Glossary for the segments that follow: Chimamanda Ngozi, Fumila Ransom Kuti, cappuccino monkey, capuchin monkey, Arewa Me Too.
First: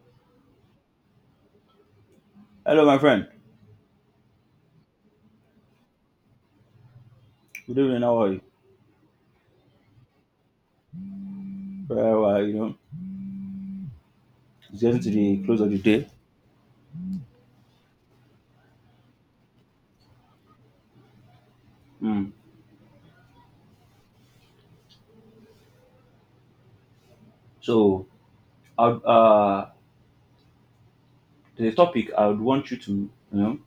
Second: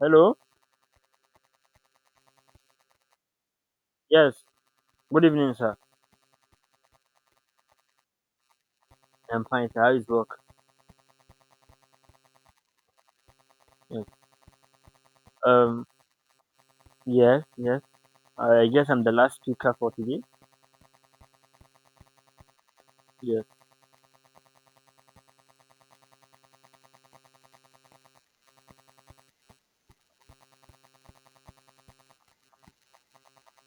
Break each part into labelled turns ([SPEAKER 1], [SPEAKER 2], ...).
[SPEAKER 1] Hello?
[SPEAKER 2] Hello, my friend.
[SPEAKER 1] Yes. Good evening, sir.
[SPEAKER 2] Good evening. How are you?
[SPEAKER 1] I'm fine, sir. How is work?
[SPEAKER 2] Very well. You know,
[SPEAKER 1] Yes.
[SPEAKER 2] it's getting to the close of the
[SPEAKER 1] Um,
[SPEAKER 2] day.
[SPEAKER 1] yes, yes. I guess I'm the last speaker for today.
[SPEAKER 2] Mm.
[SPEAKER 1] Yes.
[SPEAKER 2] So, I would, uh, the topic I would want you to, know,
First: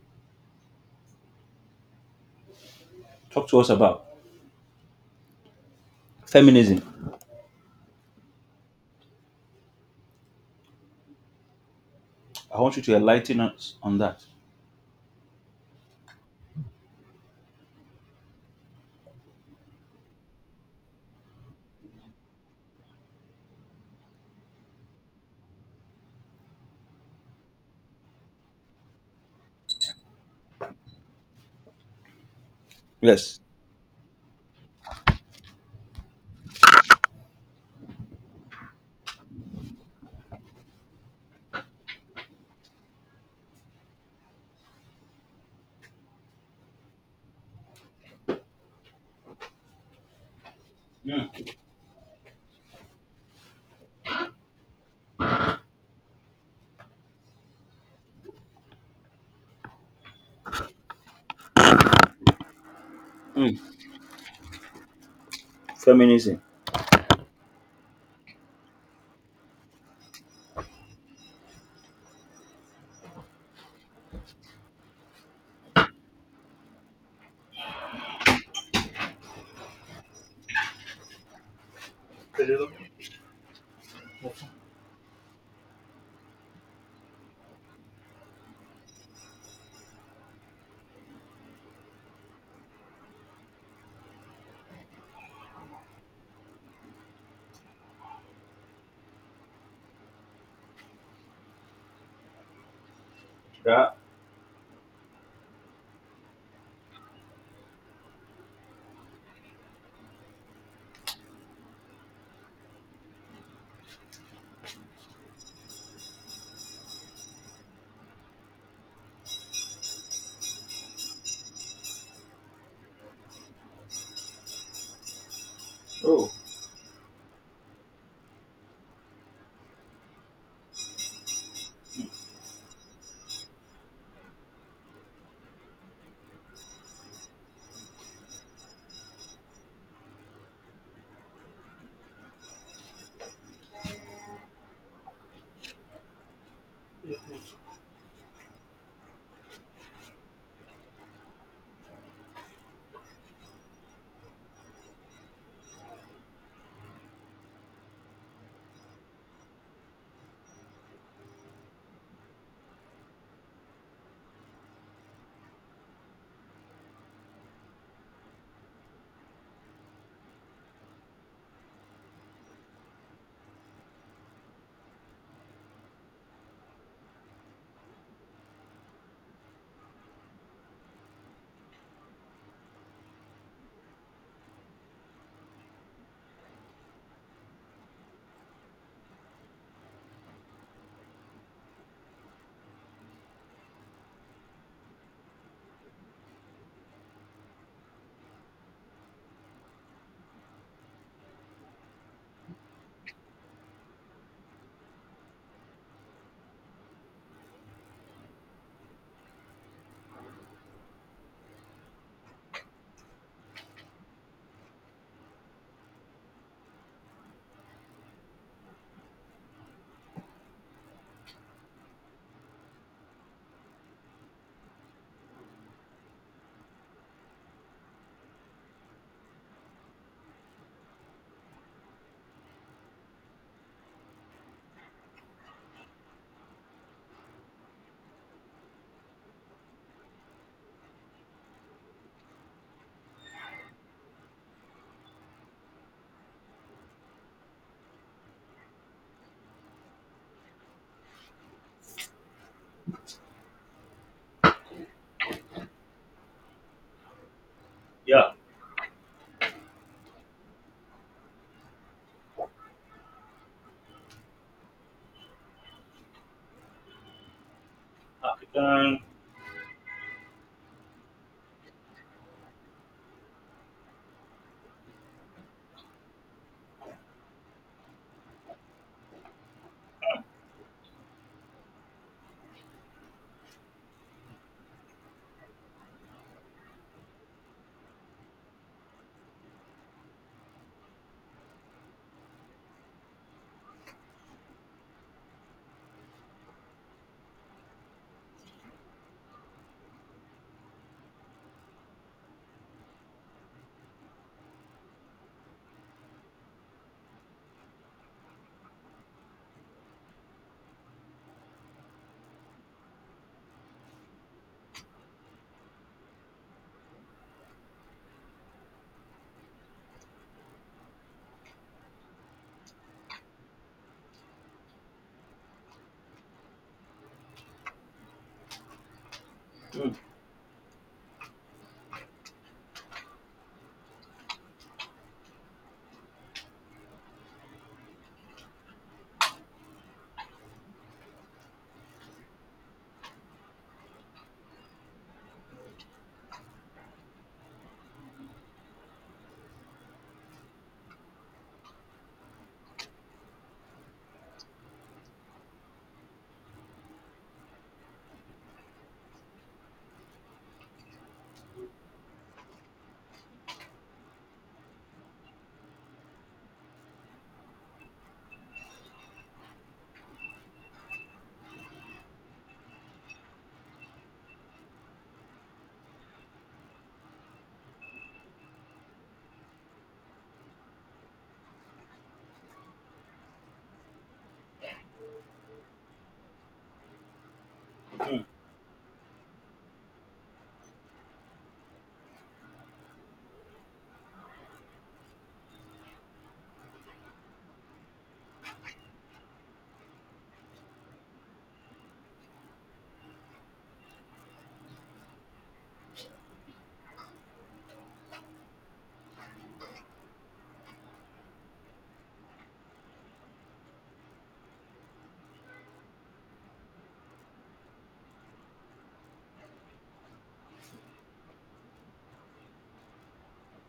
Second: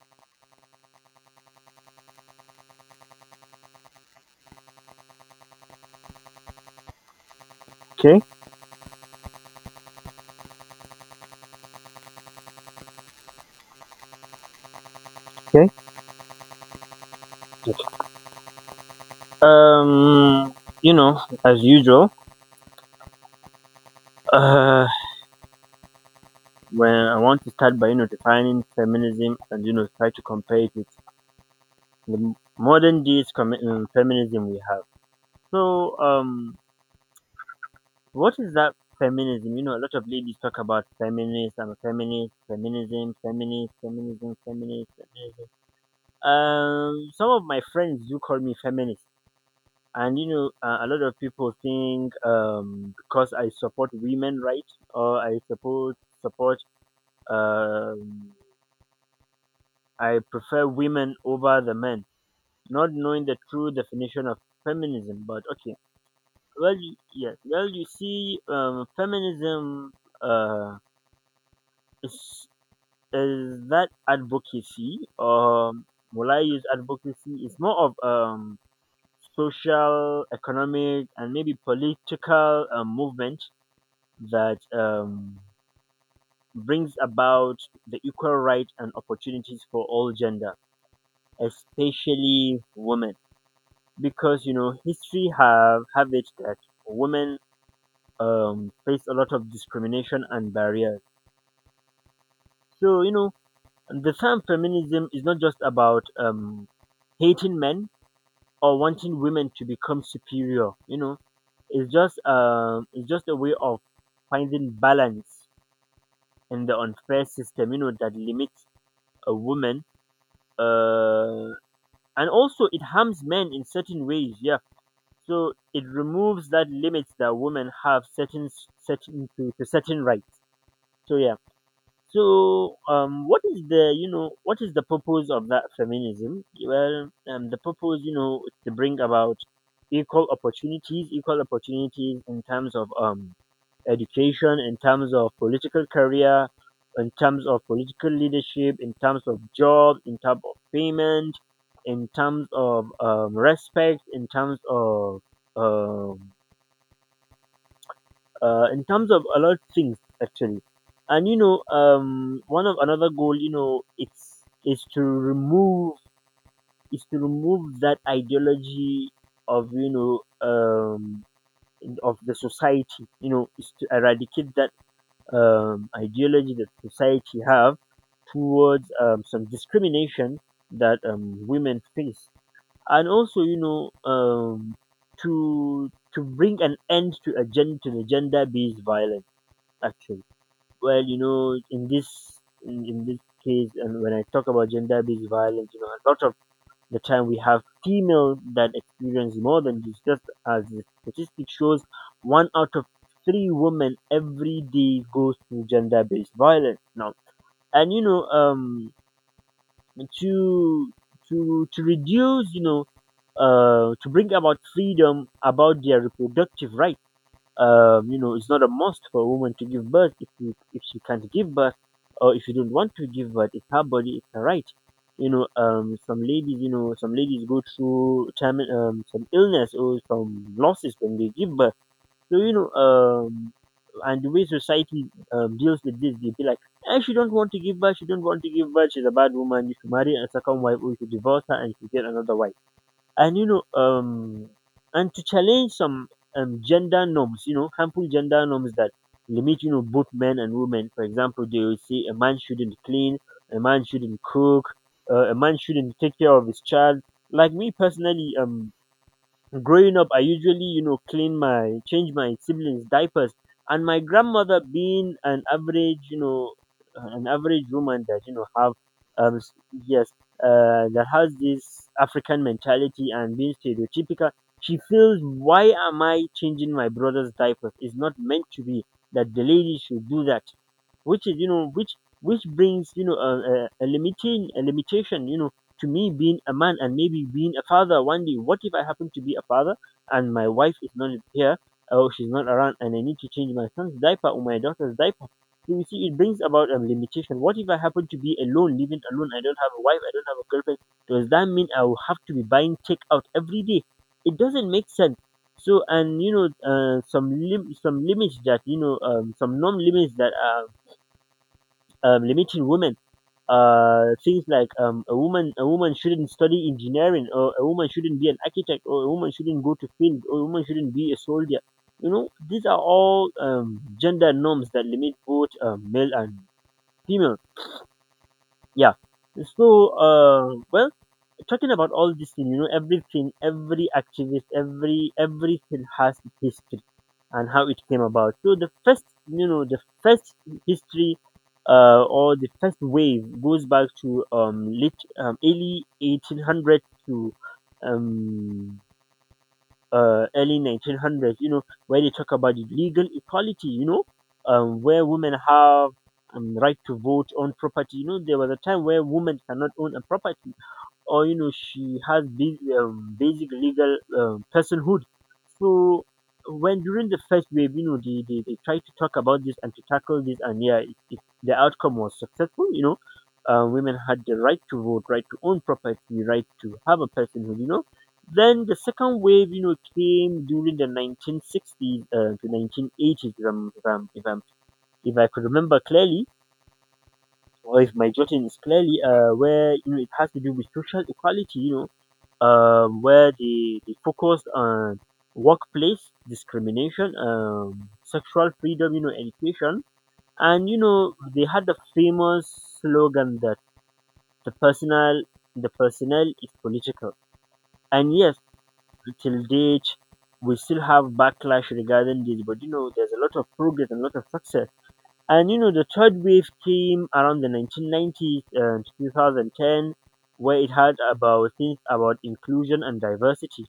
[SPEAKER 2] talk to us about feminism.
[SPEAKER 1] Okay,
[SPEAKER 2] I want you to enlighten us on that.
[SPEAKER 1] okay. Um, as usual, uh, when I want to start by, defining feminism and, try to compare it with the modern days
[SPEAKER 2] Yes.
[SPEAKER 1] feminism we have. So, what is that feminism? A lot of ladies talk about feminist, I'm a feminist, feminism, feminist, feminism, feminist, feminism. Some of my friends do call me feminist, and a lot of people
[SPEAKER 2] Mm.
[SPEAKER 1] think because I support women rights, or I support, um I prefer women over the men, not knowing the
[SPEAKER 2] Mm.
[SPEAKER 1] true definition of feminism. But okay.
[SPEAKER 2] Feminism.
[SPEAKER 1] Well you, yes, well you see, feminism, uh is, is that advocacy, or, will I use advocacy? It's more of social, economic, and maybe political, movement that, brings about the equal rights and opportunities for all gender, especially women. Because, history have it that women, face a lot of discrimination and barriers. So,
[SPEAKER 2] Yeah.
[SPEAKER 1] the term feminism is not just about, hating men or wanting women to become superior. It's just a way of finding balance in the unfair system. That limits a woman, uh, and also it harms men in certain ways. Yeah, so it
[SPEAKER 2] Oh.
[SPEAKER 1] removes that limits that women have certain to certain rights. So yeah. So, what is the what is the purpose of that feminism? Well, the purpose, is to bring about equal opportunities in terms of education, in terms of political career, in terms of political leadership, in terms of job, in terms of payment, in terms of, respect, in terms of, um, in terms of a lot of things, actually. And one of another goal, you know it's is to remove, is to remove that ideology of, the society, is to eradicate that ideology that society have towards, some discrimination that, women face. And also, to bring an end to to the gender based violence, actually. Well, in this case, and when I talk about gender-based violence, a lot of the time we have female that experience more than this. Just as the statistic shows, one out of three women every day goes through gender-based violence now. And, to to reduce, to bring about freedom about their reproductive rights. It's not a must for a woman to give birth, if if she can't give birth, or if you don't want to give birth. It's her body, it's her right. Some ladies go through some illness or some losses when they give birth. So, and the way society, deals with this, they be like, eh, she don't want to give birth, she don't want to give birth, she's a bad woman. You should marry a second wife, or you should divorce her and you should get another wife. And you know um and to challenge some gender norms, harmful gender norms that limit, both men and women. For example, they will say a man shouldn't clean, a man shouldn't cook, a man shouldn't take care of his child. Like me
[SPEAKER 2] Yeah.
[SPEAKER 1] personally, growing up, I usually, clean my change my siblings' diapers, and my grandmother, being an average woman that have,
[SPEAKER 2] African.
[SPEAKER 1] um, s- yes, that has this African mentality and being stereotypical, she feels, why am I changing my brother's diapers? It's not meant to be that the lady should do that, which is, which brings, a limitation, to me being a man, and maybe being a father one day. What if I happen to be a father, and my wife is not here, or she's not around, and I need to change my son's diaper or my daughter's diaper? So you see, it brings about a limitation. What if I happen to be alone, living alone, I don't have a wife, I don't have a girlfriend? Does that mean I will have to be buying takeout every day? It doesn't make sense. So, and some limits that, some norm limits that are, limiting women. Things like, a woman shouldn't study engineering, or a woman shouldn't be an architect, or a woman shouldn't go to field, or a woman shouldn't be a soldier. These are all, gender norms that limit both, male and female. Yeah. So,
[SPEAKER 2] Mm.
[SPEAKER 1] well, talking about all this thing, everything, every activist, everything has its history and how it came about. So the first, you know, the first history or the first wave goes back to, late, early 1800 to, um, early 1900s. Where they talk about the legal equality. Where women have, right to vote, own property. There was a time where women cannot own a property, or she has big, basic legal, personhood. So when, during the first wave, they tried to talk about this and to tackle this. And yeah, the outcome was successful, you know. Women had the right to vote, right to own property, right to have a personhood. Then the second wave, came during the 1960s, to 1980s, if I could remember clearly, or if my judging is clearly. Where, it has to do with social equality. Where, they focused on workplace discrimination, sexual freedom, education, and they had the famous slogan that the personal the personnel is political. And yes, till date we still have backlash regarding this, but there's a lot of progress and a lot of success. And, the third wave came around the 1990s and 2010, where it had about things about inclusion and diversity,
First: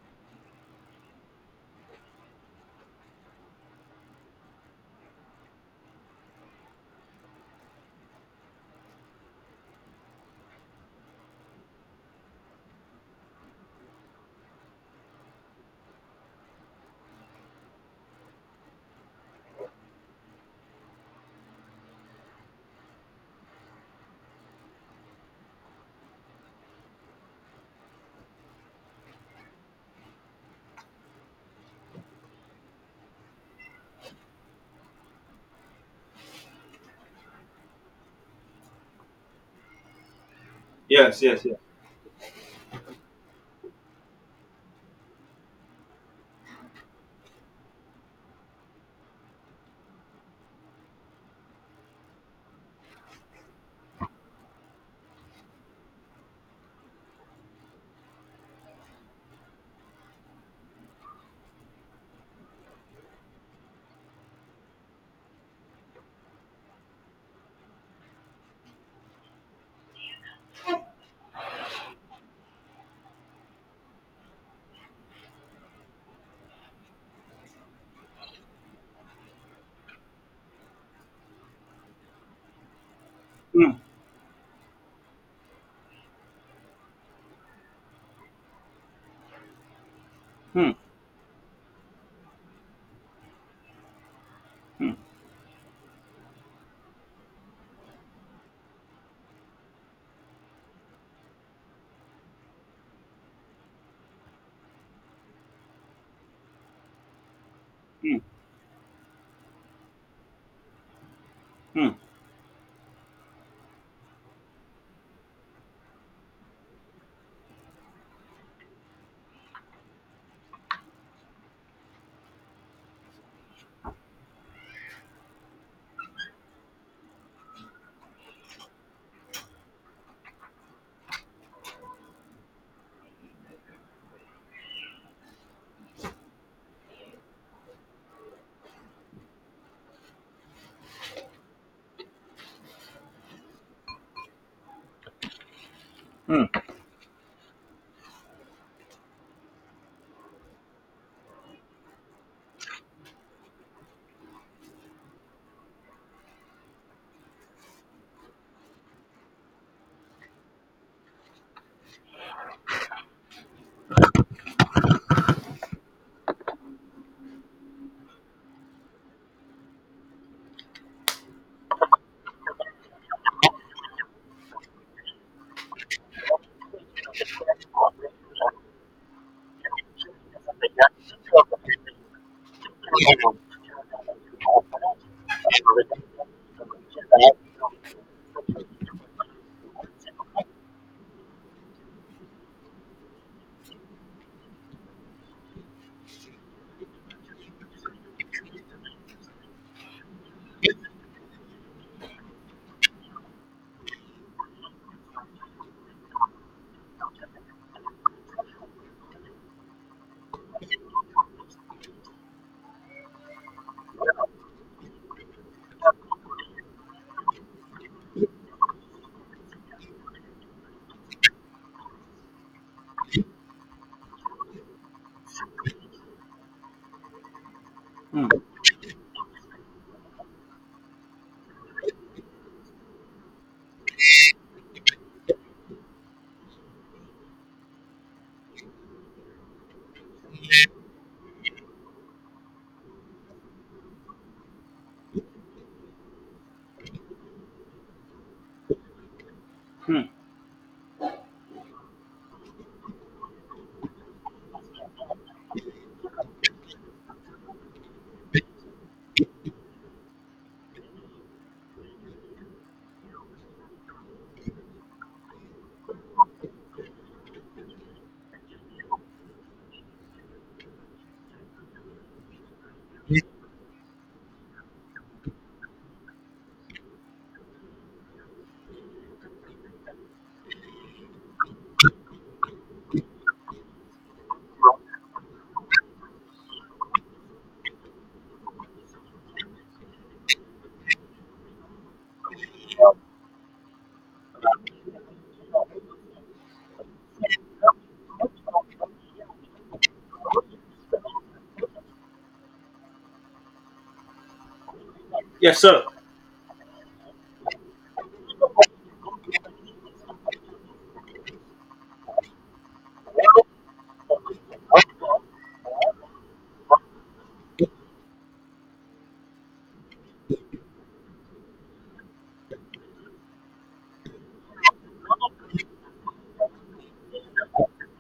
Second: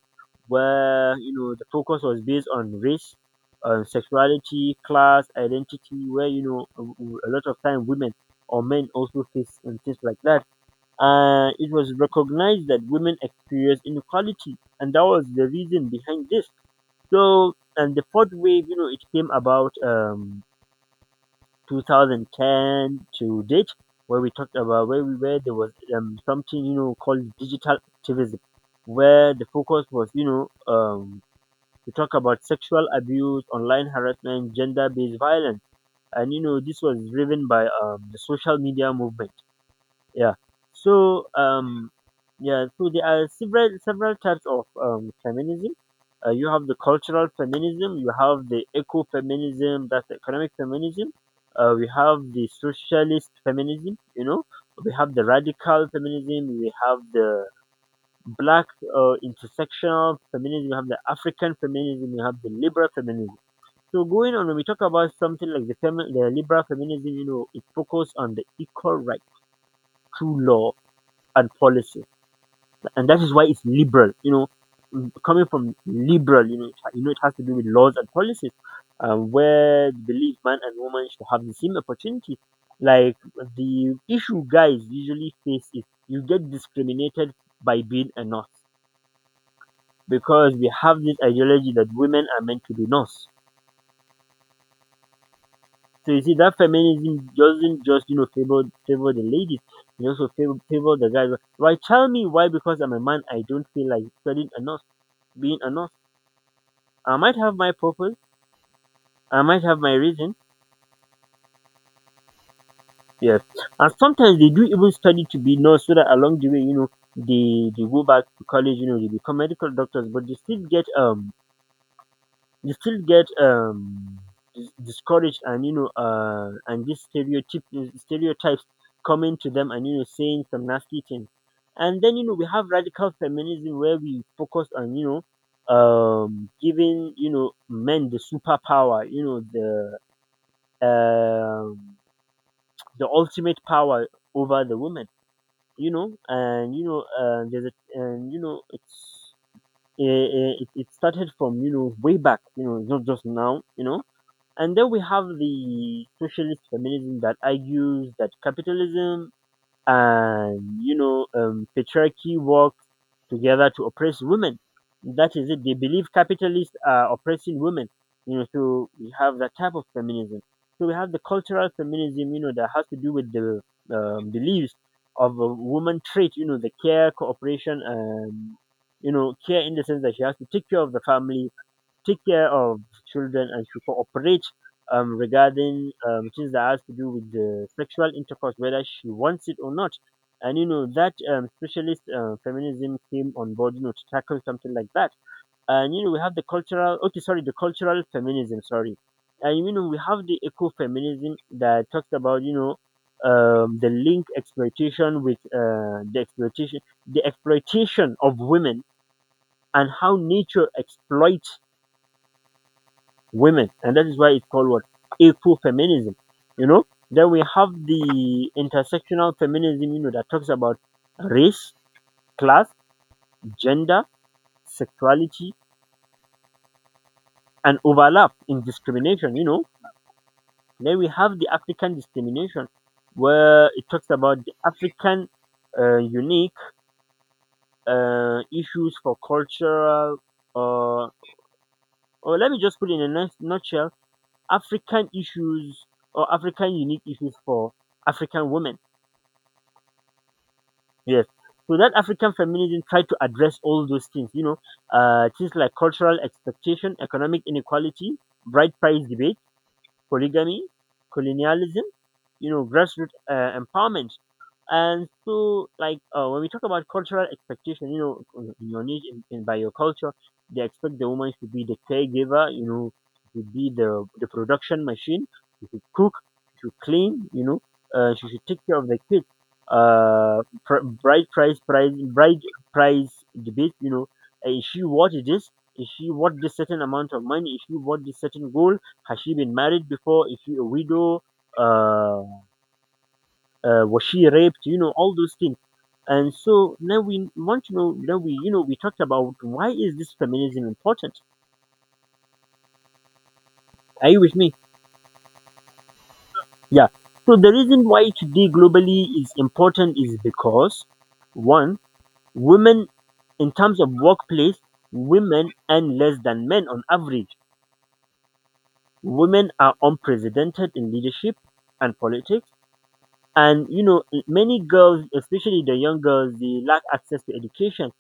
[SPEAKER 1] where the focus was based on race, on sexuality, class, identity, where a lot of time women or men also face, and things like that. And it was recognized that women experience inequality, and that was the reason behind this. So, and the fourth wave, it came about. 2010 to date, where we talked about, where there was, something, called digital activism, where the focus was, to talk about sexual abuse, online harassment, gender-based violence. And this was driven by, the social media movement. Yeah.
[SPEAKER 2] Yes.
[SPEAKER 1] So,
[SPEAKER 2] Yes. Yes.
[SPEAKER 1] yeah, so there are several types of feminism. You have the cultural feminism, you have the eco-feminism, that's economic feminism. We have the socialist feminism. We have the radical feminism, we have the black, intersectional feminism, we have the African feminism, we have the liberal feminism. So going on, when we talk about something like the liberal feminism, it focuses on the equal right to law and policy, and that is why it's liberal. Mm, coming from liberal, it, ha- you know, it has to do with laws and policies, where the belief man and woman should have the same opportunity. Like,
[SPEAKER 2] Mm.
[SPEAKER 1] the issue guys usually face is you get discriminated by being a nurse, because we
[SPEAKER 2] Mm.
[SPEAKER 1] have this ideology that women are meant to be nurse.
[SPEAKER 2] Mm.
[SPEAKER 1] So you see that feminism doesn't just favor the ladies, it also favor the guys. Why, tell me why. Because I'm a man, I don't feel like studying a nurse being a nurse. I might have my purpose,
[SPEAKER 2] Mm.
[SPEAKER 1] I might have my reason.
[SPEAKER 2] Mm.
[SPEAKER 1] Yes. And sometimes they do even study to be nurse, so that along the way, they go back to college, they become medical doctors, but they still get discouraged. And these stereotypes coming to them and, saying some nasty things. And then we have radical feminism where we focus on, giving, men the superpower, um, the ultimate power over the woman. And and you know it's it started from way back not just now. And then we have the socialist feminism that argues that capitalism and patriarchy work together to oppress women. That is it. They believe capitalists are oppressing women. So we have that type of feminism. So we have the cultural feminism. That has to do with the beliefs of a woman trait. The care, cooperation, and care in the sense that she has to take care of the family, take care of children, and she cooperate regarding things that has to do with the sexual intercourse, whether she wants it or not. And that specialist feminism came on board, to tackle something like that. And we have okay, sorry, the cultural feminism, sorry. And we have the eco-feminism that talks about the link exploitation with the exploitation of women, and how nature exploits women, and that is why it's called what ecofeminism. You know, then we have the intersectional feminism. That talks about race, class, gender, sexuality, and overlap
[SPEAKER 2] Mm.
[SPEAKER 1] in discrimination. Then we have the African discrimination, where it talks about the African unique issues for cultural. Uh, or let me just put it in a nice nutshell: African issues or African unique issues for African women.
[SPEAKER 2] Mm.
[SPEAKER 1] Yes. So that African feminism tried to address all those things, you know, things like cultural expectation, economic inequality, bride price debate, polygamy, colonialism, grassroots empowerment. And so, like, when we talk about cultural expectation, in your niche, by your culture, they expect the woman to be the caregiver, you know, to be the production machine, she should cook, she should clean, she should take care of the kids. Bride price debate, is she worth this? Is she worth this certain amount of money? Is she worth this certain goal? Has she been married before? Is she a widow? Uh, was she raped? You know all those things. And so now we want to know. Now we you know we talked about why is this feminism important? Are you with me?
[SPEAKER 2] Yes, sir.
[SPEAKER 1] Yeah. So the reason why today globally is important is because one, women in terms of workplace, women earn less than men on average. Women are unprecedented in leadership and politics. And many girls, especially the young girls, they lack access to education.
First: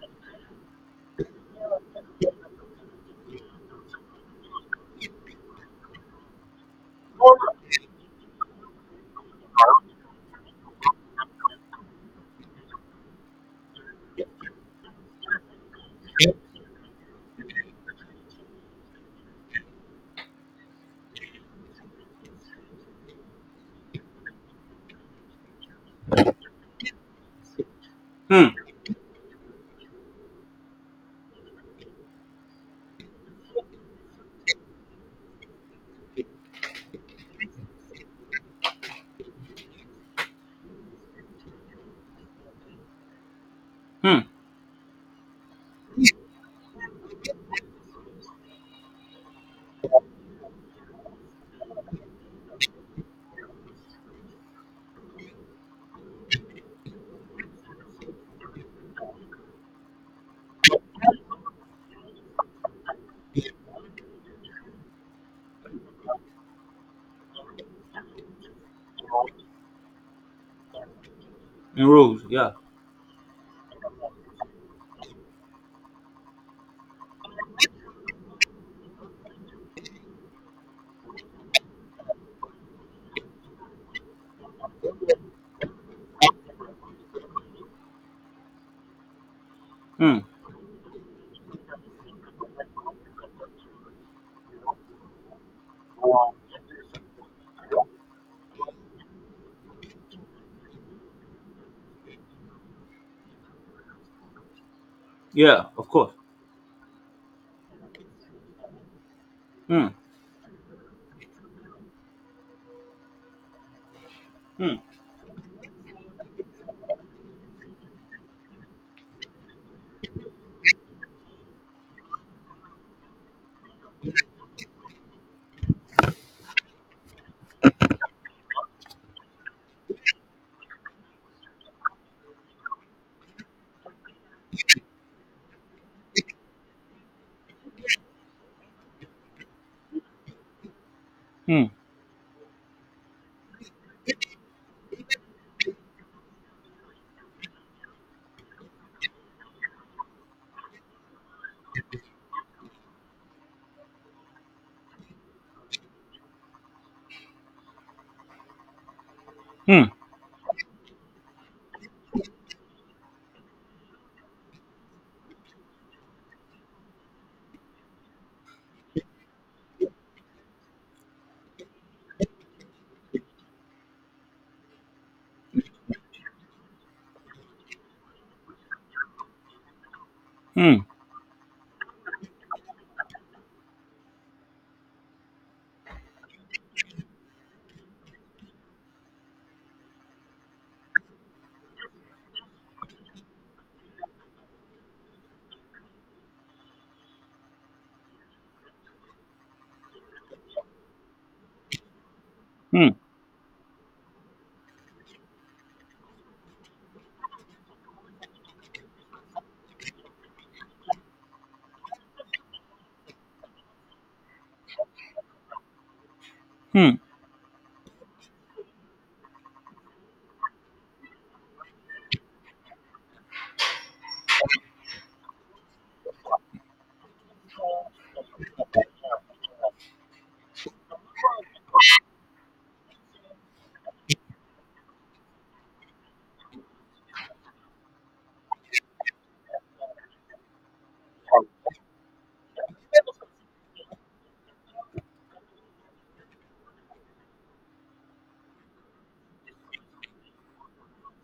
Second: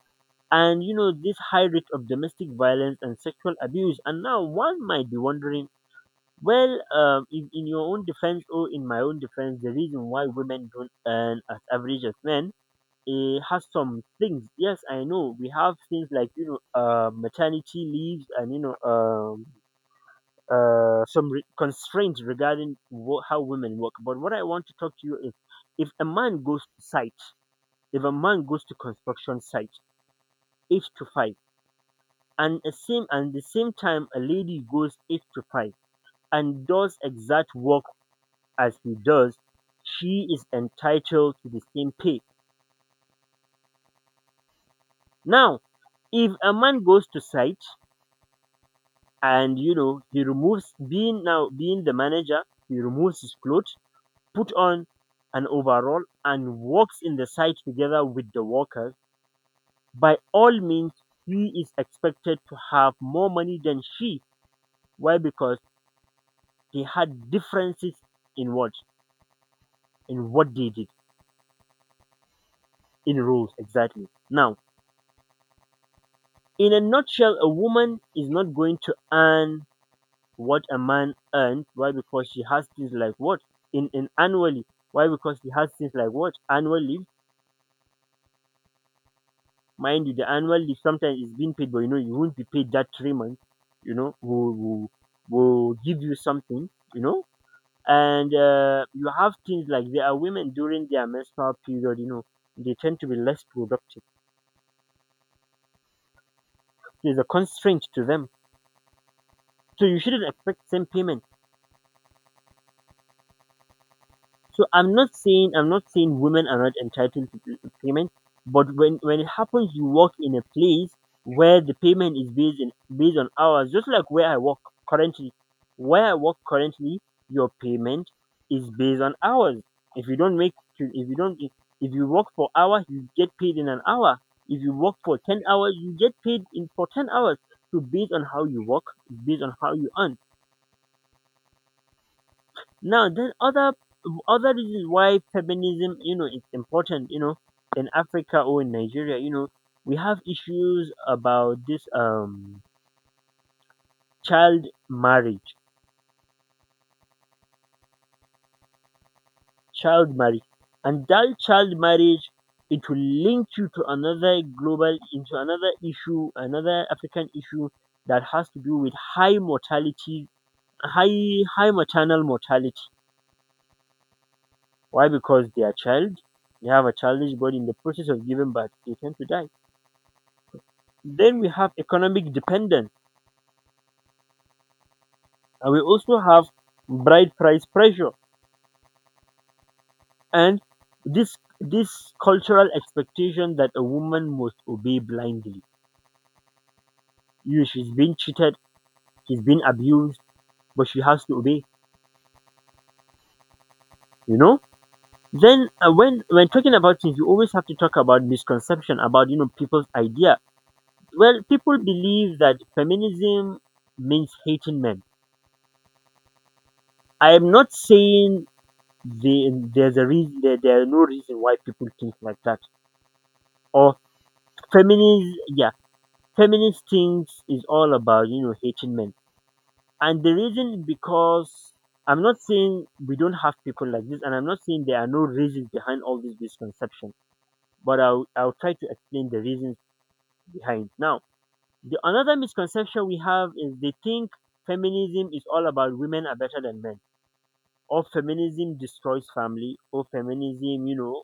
[SPEAKER 1] And this high rate of domestic violence and sexual abuse. And now one might be wondering, well, in your own defense, or in my own defense, the reason why women don't earn as average as men, it has some things. Yes, I know, we have things like maternity leaves, and some constraints regarding how women work. But what I want to talk to you is, if a man goes to site, if a man
[SPEAKER 2] Mm.
[SPEAKER 1] goes to construction site, 8 to 5, and a same and the same time a lady goes 8 to 5 and does exact work as he does, she is entitled to the same pay.
[SPEAKER 2] Mm.
[SPEAKER 1] Now, if a man goes to site, and he removes, being now being the manager, he removes his clothes, put on an overall and works in the site together with the workers, by all means, he is expected to have more money than she. Why? Because they had differences in what in what they did,
[SPEAKER 2] In rows. Yeah.
[SPEAKER 1] in rules exactly. Now, in a nutshell, a woman is not going to earn what a man earns. Why? Because she has things like what, in annually. Why? Because she has things like what annually. Mind you,
[SPEAKER 2] Mm.
[SPEAKER 1] the annual leave sometimes is being paid, but you won't be paid that 3 months. You know, we'll, we'll, we'll give you something. And you have things like there are women during their menstrual period. They tend to be less productive.
[SPEAKER 2] Yeah. Of course.
[SPEAKER 1] There's a constraint to them, so
[SPEAKER 2] Mm.
[SPEAKER 1] you shouldn't expect same payment. So
[SPEAKER 2] Mm.
[SPEAKER 1] I'm not saying women are not entitled to payment, but when it happens, you work in a place where the payment is based on hours, just like where I work currently. Where I work currently, your payment is based on hours. If you don't make to- if you don't if if you work for hour, you get paid in an hour. If you work for 10 hours, you get paid in for 10 hours. So based on how you work, based on how you earn.
[SPEAKER 2] Mm.
[SPEAKER 1] Now, then other reasons why feminism, it's important, in Africa or in Nigeria, we have issues about this child marriage,
[SPEAKER 2] Mm.
[SPEAKER 1] child marriage, and that child marriage, it will link you to another global, into another issue, another African issue that has to do with high mortality, high maternal mortality. Why? Because they are child, they have a childish body. In the process of giving birth, they tend to die.
[SPEAKER 2] Hmm.
[SPEAKER 1] Then we have economic dependence, and we also have bride price pressure, and this cultural expectation that a woman must obey blindly. She's been cheated, she's been abused, but she has to obey.
[SPEAKER 2] Hmm.
[SPEAKER 1] You know. Then when talking about things, you always have to talk about misconception about people's idea. Well, people believe that feminism means hating men.
[SPEAKER 2] Hmm.
[SPEAKER 1] I am not saying there are no reason why people think like that, or feminist, yeah, feminist things is all about hating men, and the reason, because I'm not saying we don't have people like this, and I'm not saying there are no reasons behind all this misconception, but I'll try to explain the reasons behind. Now, the another misconception we have is they think feminism is all about women are better than men, or feminism destroys family, or feminism you know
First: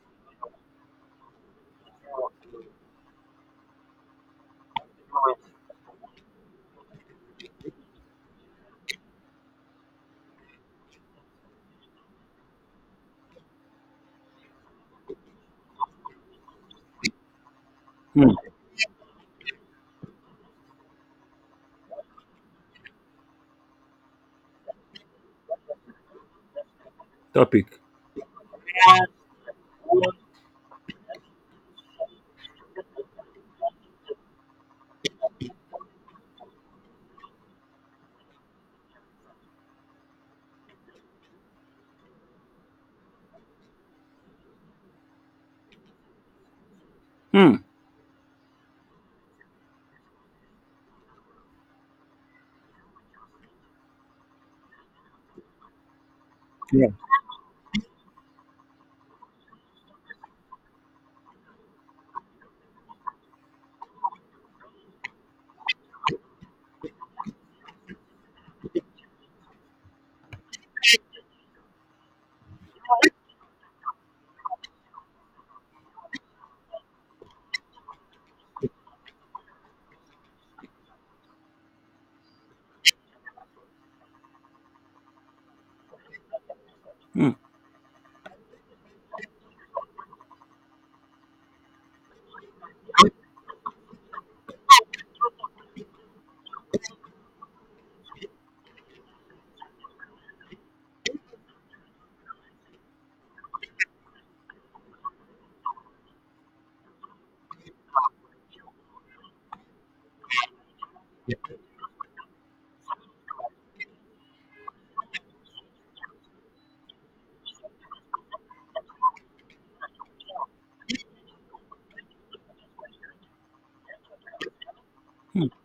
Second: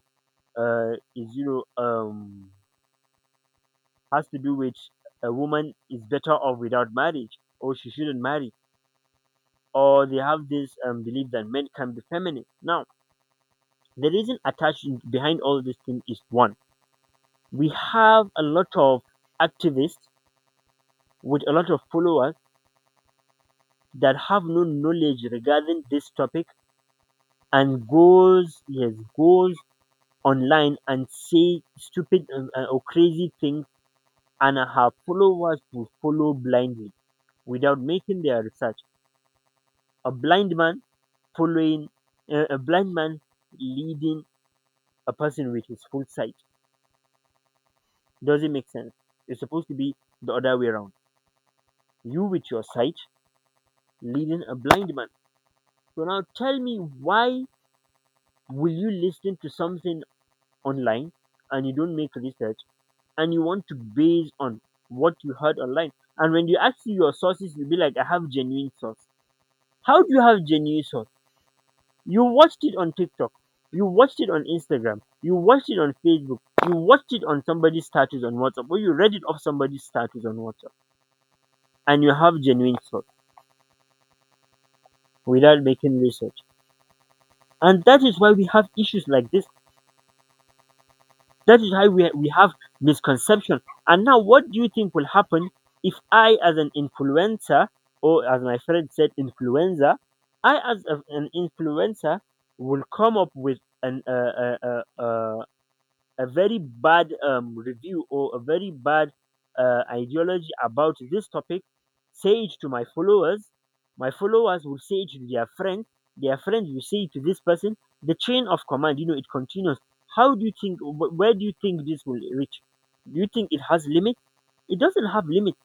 [SPEAKER 1] uh is has to do with a woman is better off without marriage, or she shouldn't marry, or they have this belief that men can be feminine. Now, the reason attached behind all this thing is one, we have
[SPEAKER 2] Hmm.
[SPEAKER 1] a lot of activists with a lot of followers that have no knowledge regarding this topic,
[SPEAKER 2] Topic.
[SPEAKER 1] and goes, yes, goes online and say stupid or crazy things, and her followers will follow blindly without making their research. A blind man following a blind man, leading a person with his full sight,
[SPEAKER 2] Hmm.
[SPEAKER 1] doesn't make sense. It's supposed to be the other way around. You with your sight leading a blind man. So now tell me,
[SPEAKER 2] Yeah.
[SPEAKER 1] why will you listen to something online, and you don't make research, and you want to base on what you heard online? And when you ask you your sources, you'll be like, I have genuine source. How do you have genuine source? You watched it on TikTok. You watched it on Instagram. You watched it on Facebook. You watched it on somebody's status on WhatsApp, or you read it off somebody's status on WhatsApp, and you have genuine thought without making research.
[SPEAKER 2] Hmm.
[SPEAKER 1] And that is why we have issues like this. That is why we have misconception. And now, what do you think will happen if I, as an influencer, or as my friend said, influencer, I, as an influencer, will come up with an a very bad review, or a very bad ideology about this topic, say it to my followers. My followers will say it to their friend. Their friend will say it to this person. The chain of command, it continues. How do you think? Where do you think this will reach? Do you think it has limit? It doesn't have limit,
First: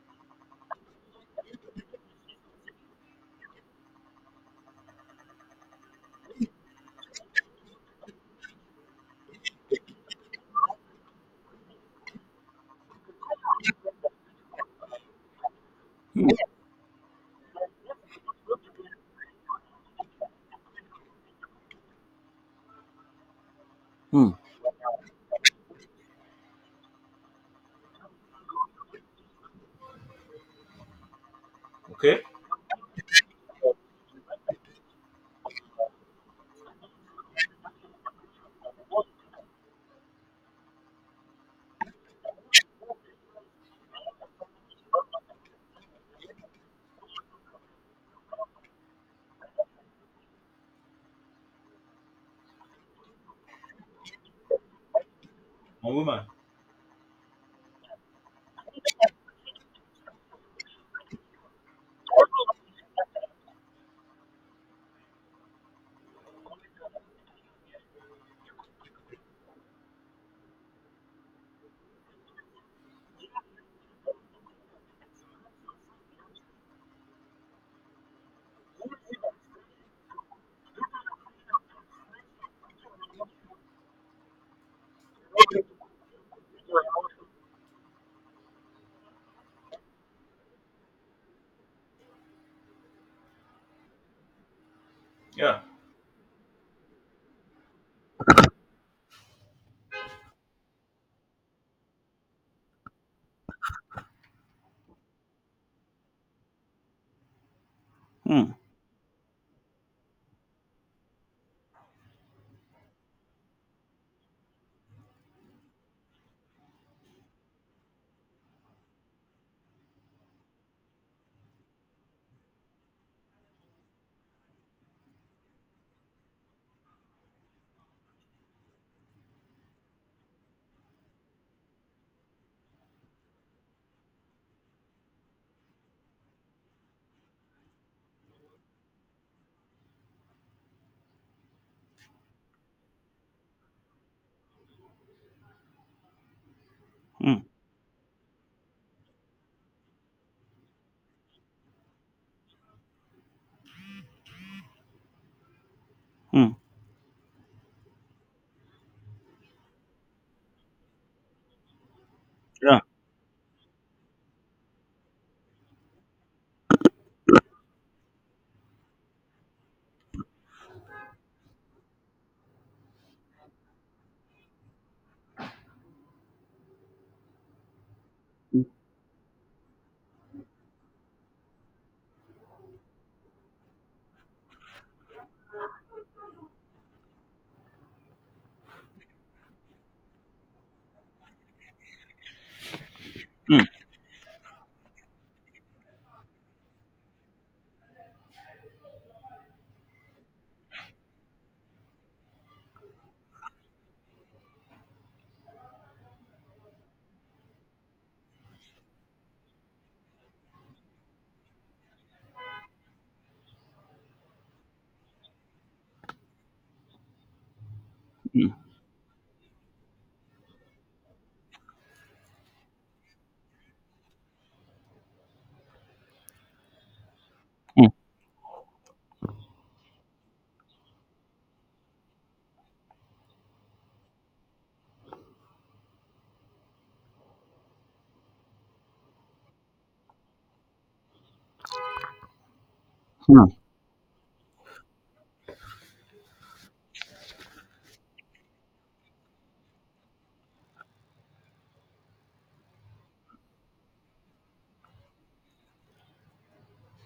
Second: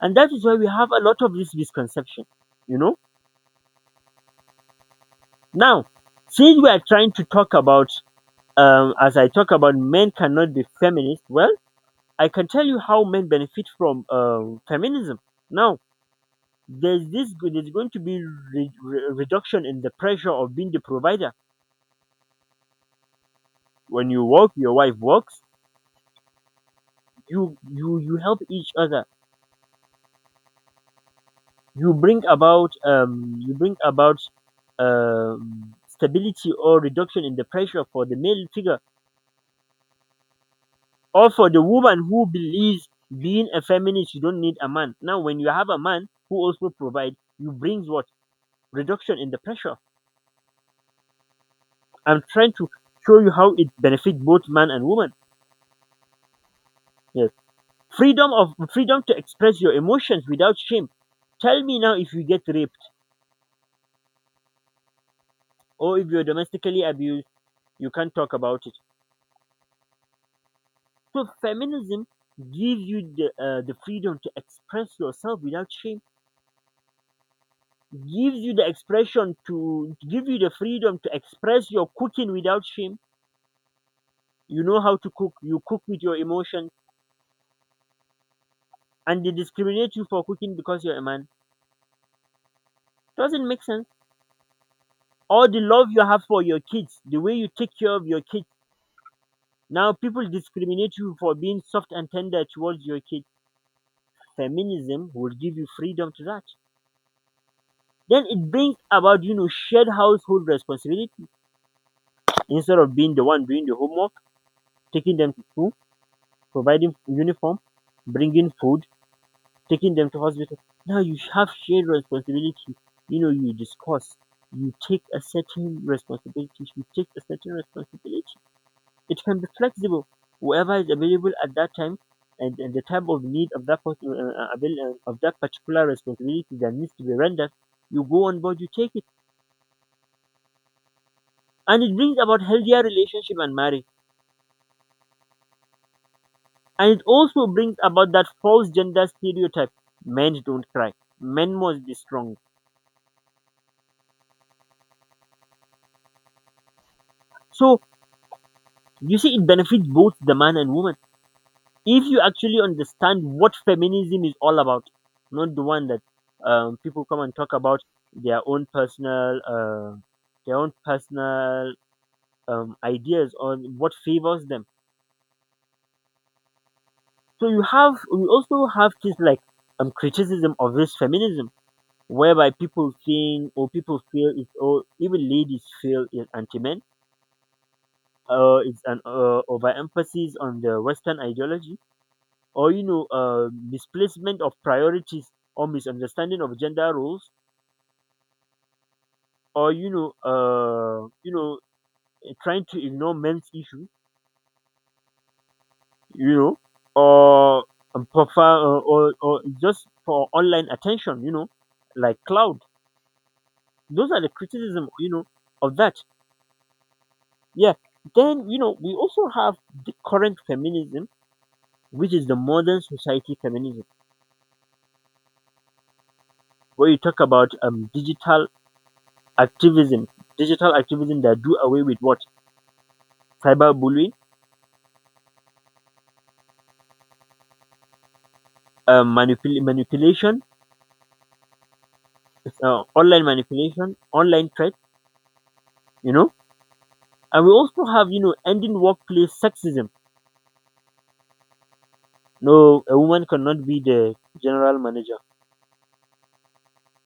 [SPEAKER 1] and that is why we have a lot of this misconception. You know. Now, since we are trying to talk about, as I talk about, men cannot be feminist. Well, I can tell you how men benefit from feminism. Now,
[SPEAKER 2] Hmm.
[SPEAKER 1] there's there's going to be reduction in the pressure of being the provider. When you
[SPEAKER 2] Hmm.
[SPEAKER 1] work, your wife works. You help each other. You bring
[SPEAKER 2] Okay,
[SPEAKER 1] about um you bring about stability, or reduction in the pressure for the male figure, or for the woman who believes being a feminist you don't need a man. Now, when you have a man who also provides, you brings what, reduction in the pressure. I'm trying to show you how it benefits both man and woman.
[SPEAKER 2] on woman.
[SPEAKER 1] Yes. Freedom to express your emotions without shame. Tell me now, if you get raped or if you're domestically abused, you can't talk about it. So feminism gives you the freedom to express yourself without shame. Gives you the expression to give you the freedom to express your cooking without shame. You know how to cook. You cook with your emotions, and they discriminate you for cooking because you're a man. Doesn't make sense. All the
[SPEAKER 2] Yeah,
[SPEAKER 1] love you have for your kids, the way you take care of your kids. Now people discriminate you for being soft and tender towards your kids. Feminism will give you freedom to that. Then it
[SPEAKER 2] hmm.
[SPEAKER 1] brings about, you know, shared household responsibility instead of being the one doing the homework, taking them to school, providing uniform, bringing food, taking them to hospital. Now you have shared responsibility. You know, you discuss, you take a certain responsibility, you take a certain responsibility. It can be flexible. Whoever is available at that time, and the type of need of of that particular responsibility that needs to be rendered. You go on board, you take it, and it brings about healthier relationship and marriage. And it
[SPEAKER 2] Hmm.
[SPEAKER 1] also brings about that false gender stereotype: men don't cry, men must be strong.
[SPEAKER 2] Hmm.
[SPEAKER 1] So you see, it benefits both the man and woman if you actually
[SPEAKER 2] Yeah.
[SPEAKER 1] understand what feminism is all about, not the one that people come and talk about their own personal uh, their own personal ideas on what favors them. So you have We also have this like criticism of this feminism, whereby people think, or people feel it's, or even ladies feel it's anti men. It's an overemphasis on the Western ideology, or,
[SPEAKER 2] Hmm.
[SPEAKER 1] misplacement of priorities, or misunderstanding of gender roles, or, trying to ignore men's issues, you know or just for online attention, like cloud. Those are the criticism, of that. Yeah. Then,
[SPEAKER 2] Hmm.
[SPEAKER 1] we also have the current feminism, which is the modern society feminism, where you talk about
[SPEAKER 2] Hmm.
[SPEAKER 1] digital activism, that do away with what? Cyberbullying, manipulation, online
[SPEAKER 2] Hmm.
[SPEAKER 1] manipulation, online threat, you know. And we also have, you know, ending workplace sexism. No, a woman cannot be the general manager.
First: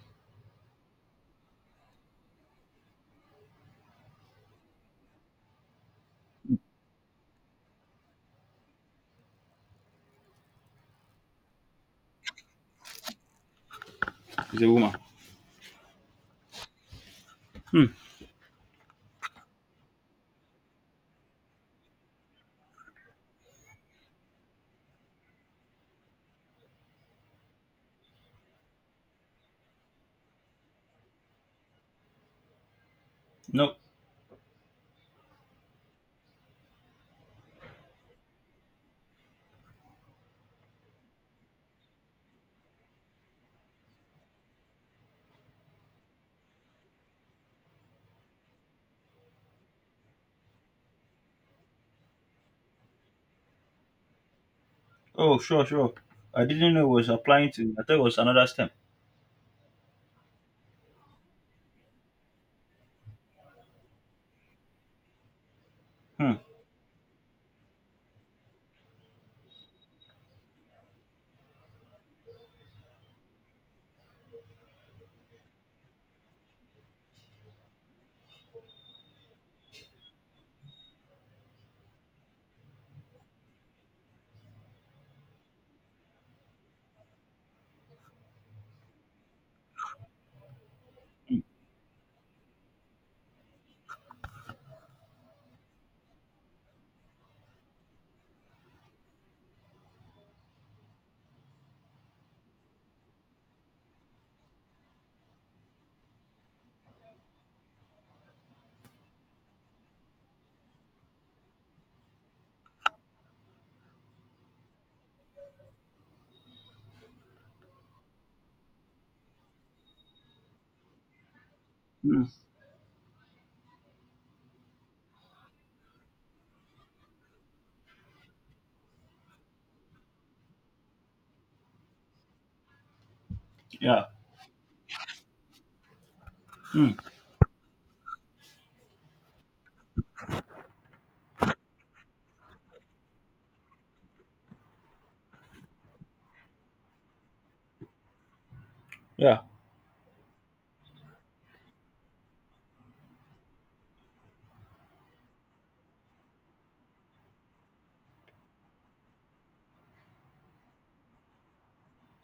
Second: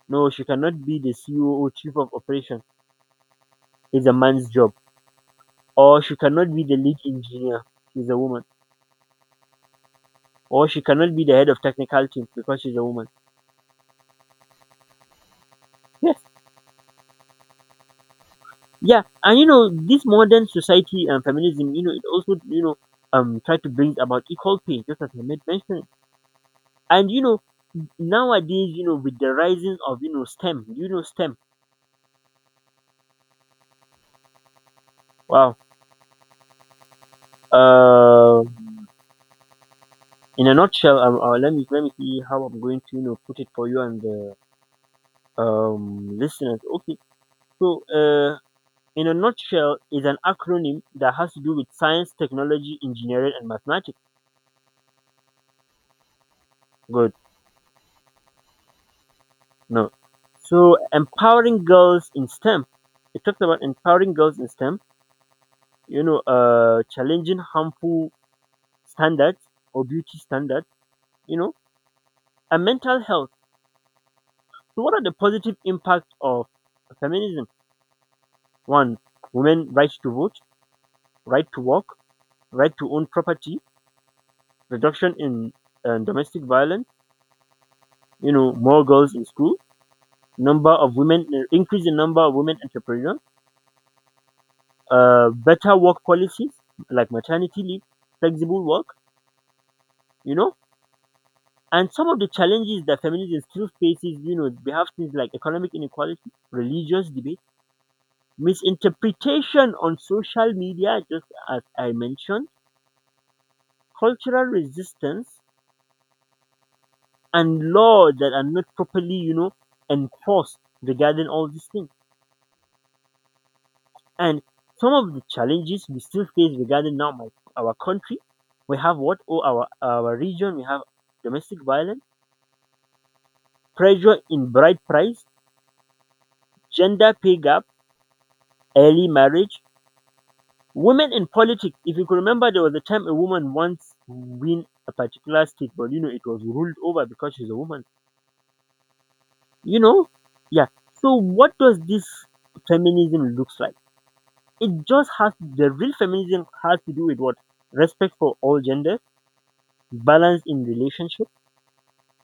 [SPEAKER 1] No, she cannot be the CEO, chief of operation. It's a man's job. Or she cannot be the lead engineer. She's a woman. Or she cannot be the head of technical team because she's a woman.
[SPEAKER 2] She's a woman.
[SPEAKER 1] Yes.
[SPEAKER 2] Hmm.
[SPEAKER 1] Yeah. And you know, this modern society and feminism, you know, it also, you know, try to bring about equal pay, just as I made mention. And you know, nowadays, you know, with the rising of, you know, STEM, you know, STEM.
[SPEAKER 2] No.
[SPEAKER 1] Wow. Uh, in a nutshell, let me see how I'm going to, you know, put it for you and the listeners. Okay. So, in a nutshell, is an acronym that has to do with science, technology, engineering, and mathematics.
[SPEAKER 2] Oh, sure, sure. I didn't know it was
[SPEAKER 1] Good.
[SPEAKER 2] applying to. I thought it was another stem.
[SPEAKER 1] No. So, empowering girls in STEM. It talks about empowering girls in STEM. You know,
[SPEAKER 2] Hmm.
[SPEAKER 1] challenging harmful standards or beauty standards. You know, and mental health. So what are the positive impacts of feminism? One, women right to vote, right to work, right to own property, reduction in domestic violence, you know, more girls in school, increase in number of women entrepreneurs, better work policies like maternity leave, flexible work, you know, and some of the challenges that feminism still faces, you know, we have things like economic inequality, religious debate, misinterpretation on social media, just as I mentioned, cultural resistance, and law that are not properly, you know, enforced regarding all these things.
[SPEAKER 2] Hmm.
[SPEAKER 1] And some of the challenges we still face regarding now my, our country, we have what? Oh, our region, we have domestic violence,
[SPEAKER 2] Yeah.
[SPEAKER 1] pressure in bride price,
[SPEAKER 2] Hmm.
[SPEAKER 1] gender pay gap, early marriage, women in politics. If you could remember, there was a time a woman once win a particular state, but you know it was ruled over because she's a woman.
[SPEAKER 2] Yeah.
[SPEAKER 1] You know, yeah. So what does this feminism looks like? It just has the real feminism has to do with what? Respect for all genders, balance in relationship,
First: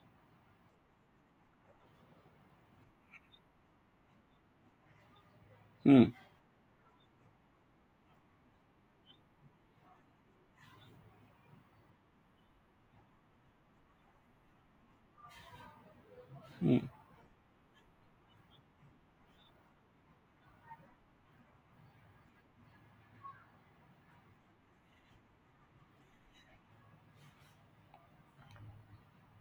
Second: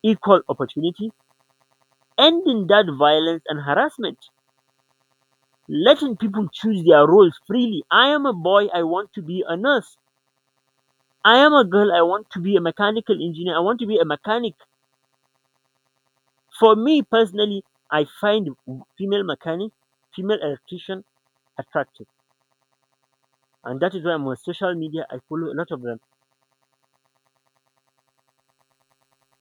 [SPEAKER 1] equal opportunity, ending that violence and harassment,
[SPEAKER 2] Hmm.
[SPEAKER 1] letting people choose their roles freely. I am a boy. I want to be a nurse. I am a girl. I want to be a mechanical engineer. I want to be a mechanic. For
[SPEAKER 2] Hmm.
[SPEAKER 1] me personally, I find female mechanic, female electrician attractive, and that is why I'm on social media. I follow a lot of them.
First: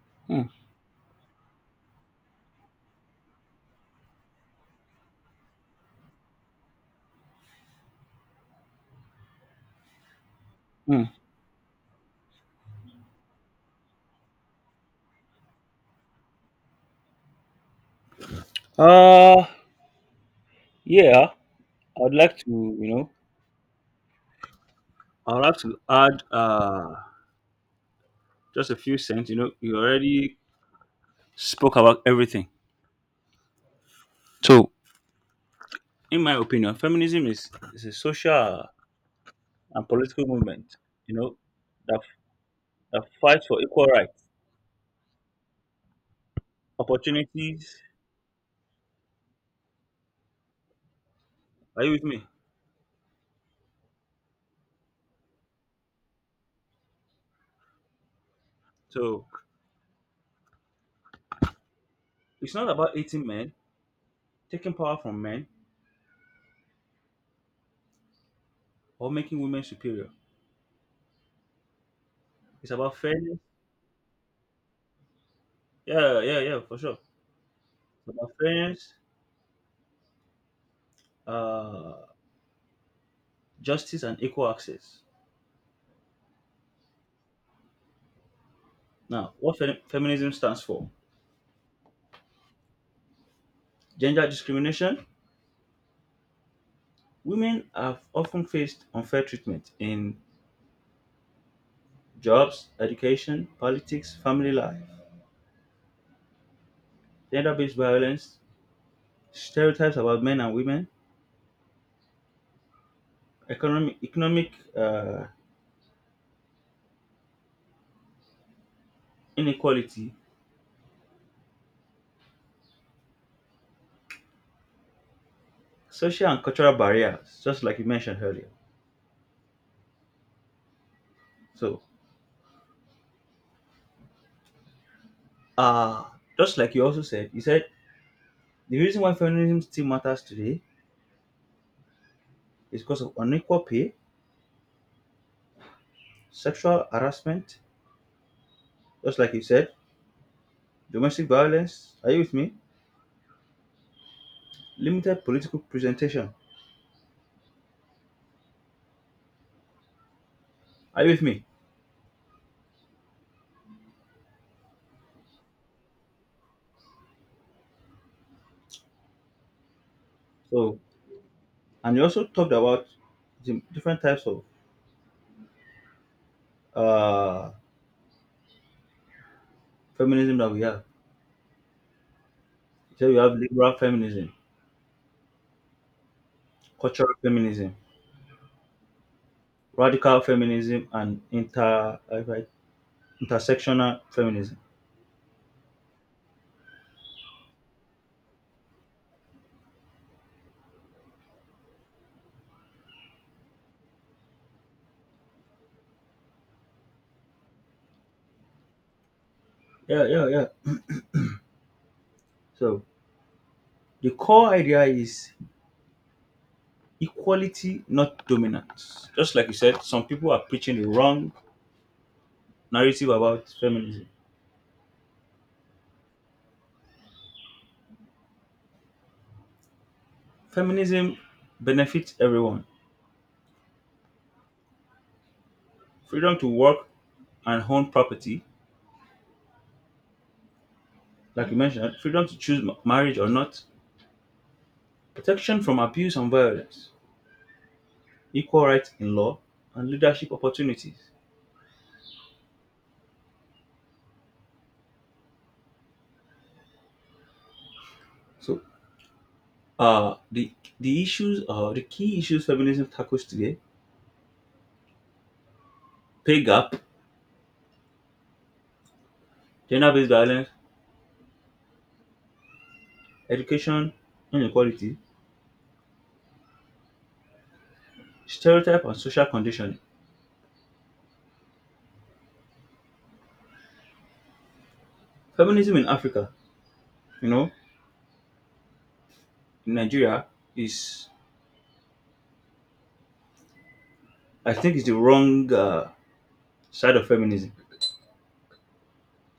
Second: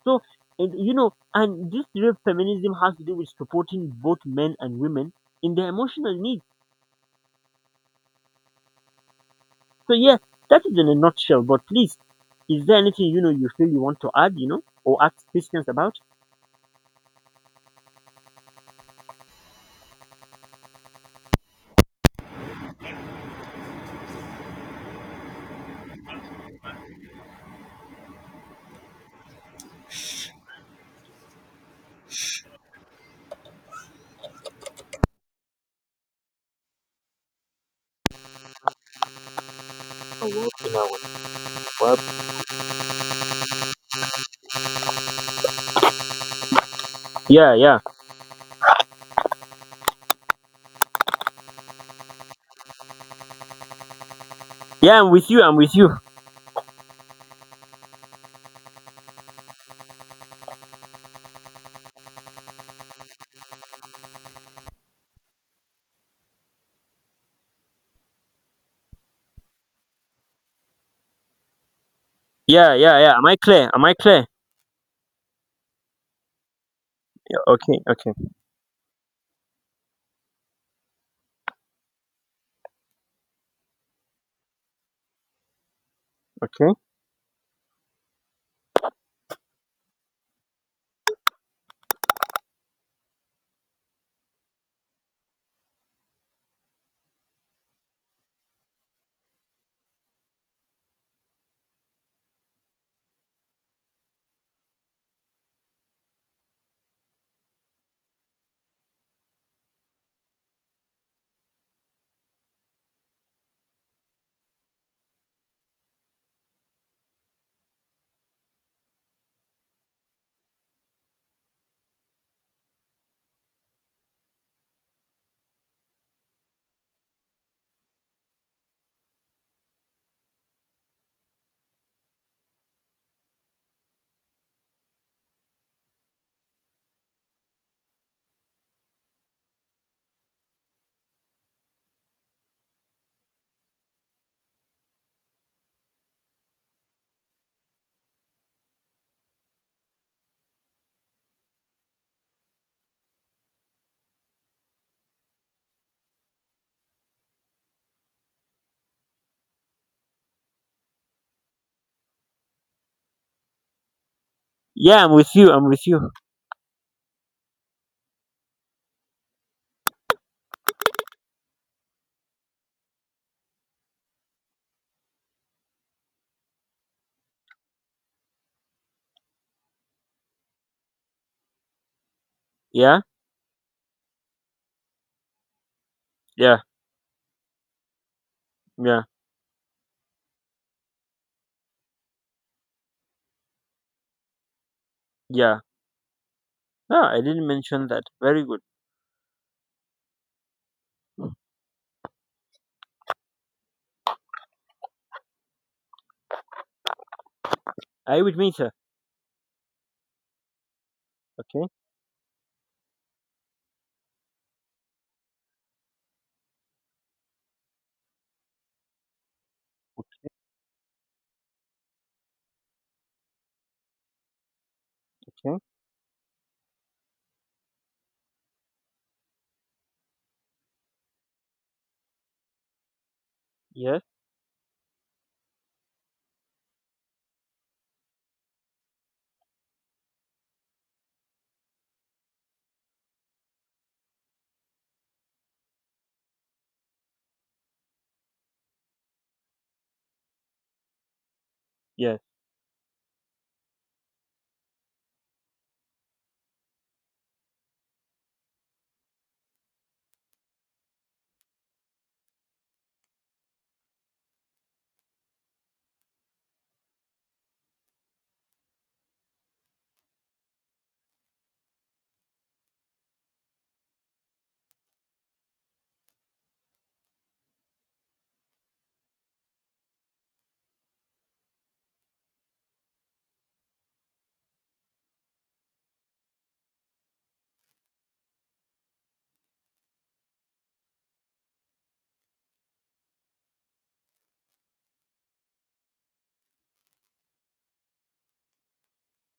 [SPEAKER 1] So,
[SPEAKER 2] Hmm.
[SPEAKER 1] and, you know, and this real feminism has to do with supporting both men and women in their emotional needs. So, yeah, that is in a
[SPEAKER 2] Hmm.
[SPEAKER 1] nutshell. But please, is there anything, you know, you feel you want to add, you know, or ask questions about?
[SPEAKER 2] Uh. Yeah. I'd like to. You know. I'd like to add. Just a few cents. You know. You already spoke about everything. So, in my opinion, feminism is a social and political
[SPEAKER 1] Oh, well,
[SPEAKER 2] movement, you know,
[SPEAKER 1] well.
[SPEAKER 2] that, that fights for equal rights,
[SPEAKER 1] Yeah, yeah,
[SPEAKER 2] opportunities. Are you with me?
[SPEAKER 1] yeah, I'm with you. I'm with you.
[SPEAKER 2] So, it's not about hating men, taking power from men, or making women superior. It's
[SPEAKER 1] Yeah,
[SPEAKER 2] about
[SPEAKER 1] yeah, yeah. Am I
[SPEAKER 2] fairness.
[SPEAKER 1] clear? Am I clear?
[SPEAKER 2] Yeah, yeah, yeah, for sure.
[SPEAKER 1] Okay, okay,
[SPEAKER 2] It's about fairness, uh, justice, and equal access.
[SPEAKER 1] okay.
[SPEAKER 2] Now, what feminism stands for? Gender discrimination. Women have often faced unfair treatment in jobs, education, politics, family life, gender based violence, stereotypes about men and women, economic uh, inequality, social and cultural barriers, just like you mentioned earlier. So, uh, just like you also said, you said the reason why feminism still matters today is because of unequal pay, sexual harassment, just like you said, domestic violence. Are you with me? Limited political presentation. Are you with me?
[SPEAKER 1] Yeah, I'm with you. I'm with you.
[SPEAKER 2] So, and you also talked about the different types of uh, feminism that we have.
[SPEAKER 1] Yeah,
[SPEAKER 2] So you have liberal feminism,
[SPEAKER 1] yeah,
[SPEAKER 2] cultural feminism,
[SPEAKER 1] yeah,
[SPEAKER 2] radical feminism, and intersectional feminism.
[SPEAKER 1] yeah. No, I didn't mention that. Very good. I with me, sir.
[SPEAKER 2] Yeah, yeah, yeah.
[SPEAKER 1] Okay,
[SPEAKER 2] So the core idea is equality, not dominance. Just like you said, some people are preaching the wrong narrative about feminism.
[SPEAKER 1] okay.
[SPEAKER 2] Feminism benefits everyone.
[SPEAKER 1] Yes,
[SPEAKER 2] Freedom to work and own property, like you mentioned, freedom to choose marriage or not, protection from abuse and violence, equal rights in law, and leadership opportunities.
[SPEAKER 1] yes,
[SPEAKER 2] So, uh, the the issues, the key issues feminism tackles today: pay gap, gender-based violence, education inequality, stereotype, and social conditioning. Feminism in Africa, you know, in Nigeria, is, I think, is the wrong, side of feminism.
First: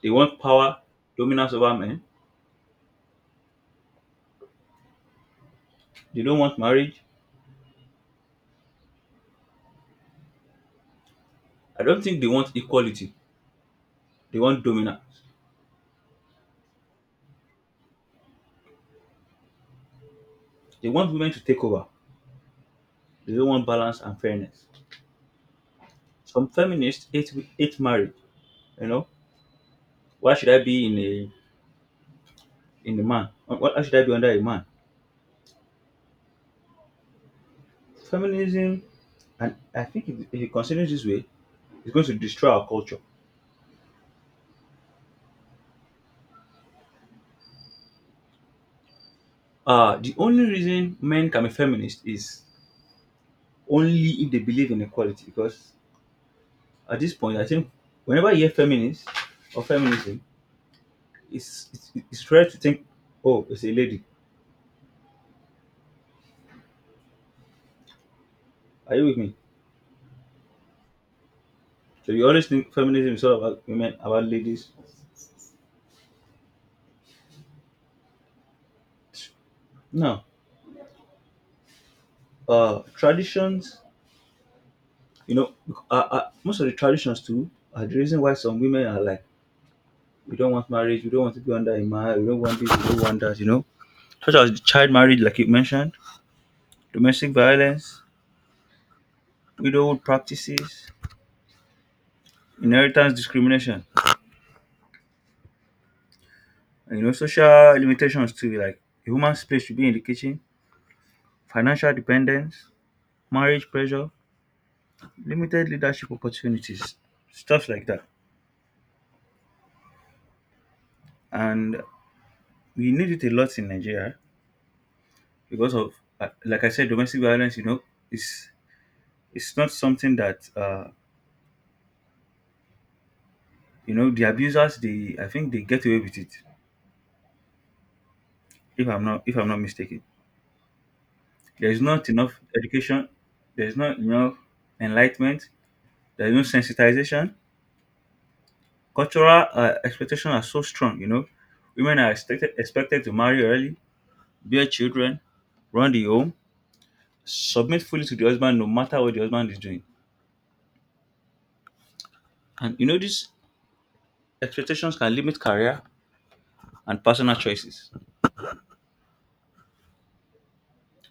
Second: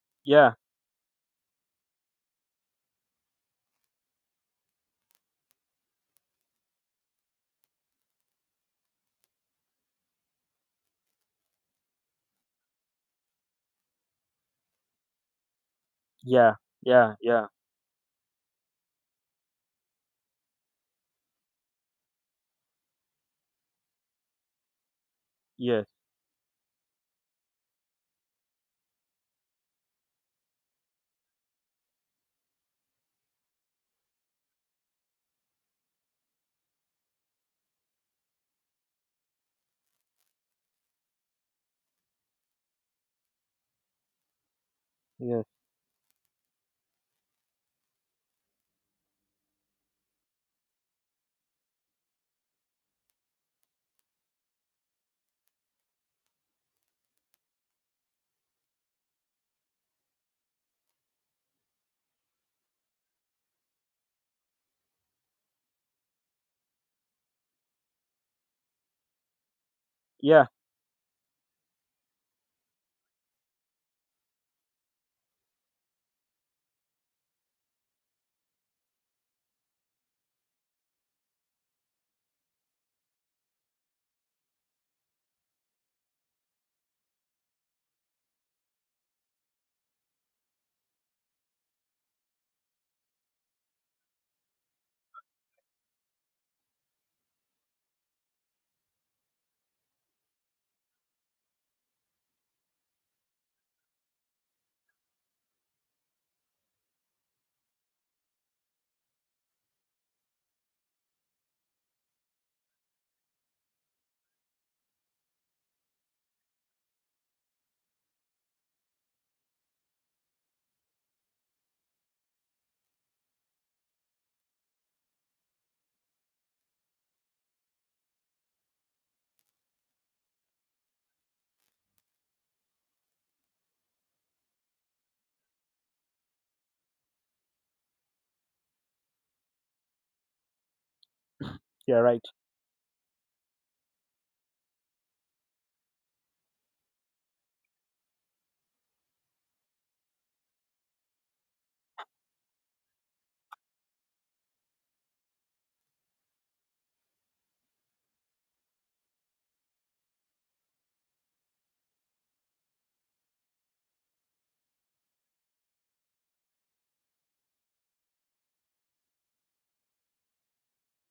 [SPEAKER 2] They want
[SPEAKER 1] yeah,
[SPEAKER 2] power, dominance over men. They don't want marriage. I don't think they want equality. They want dominance.
[SPEAKER 1] yeah, yeah, yeah,
[SPEAKER 2] They want women to take over. They don't want balance and fairness.
[SPEAKER 1] yes,
[SPEAKER 2] Some feminists hate marriage. You know, why should I be in a, in a man? Why should I be under a man? Feminism, and I think if you consider it continues this way, it's going to destroy our culture.
[SPEAKER 1] yes,
[SPEAKER 2] Uh, the only reason men can be feminist is only if they believe in equality. Because at this point, I think whenever you hear feminist or feminism, it's rare to think, oh, it's a lady. Are you with me?
[SPEAKER 1] yeah,
[SPEAKER 2] So you always think feminism is all about women, about ladies. No, traditions. You know, most of the traditions too are the reason why some women are like, we don't want marriage, we don't want to be under a man, we don't want this, we don't want that. You know, such as child marriage, like you mentioned, domestic violence, widowhood practices, inheritance discrimination, and, you know, social limitations too, like a woman's place should be in the kitchen, financial dependence, marriage pressure, limited leadership opportunities, stuff like that. And we need it a lot in Nigeria because of, like I said, domestic violence. You know, is it's not something that, you know, the abusers, they, I think, they get away with it. If I'm not mistaken, there is
[SPEAKER 1] yeah,
[SPEAKER 2] not
[SPEAKER 1] right.
[SPEAKER 2] enough education. There is not enough enlightenment. There is no sensitization. Cultural, expectations are so strong. You know, women are expected to marry early, bear children, run the home, submit fully to the husband no matter what the husband is doing. And you know, these expectations can limit career and personal choices.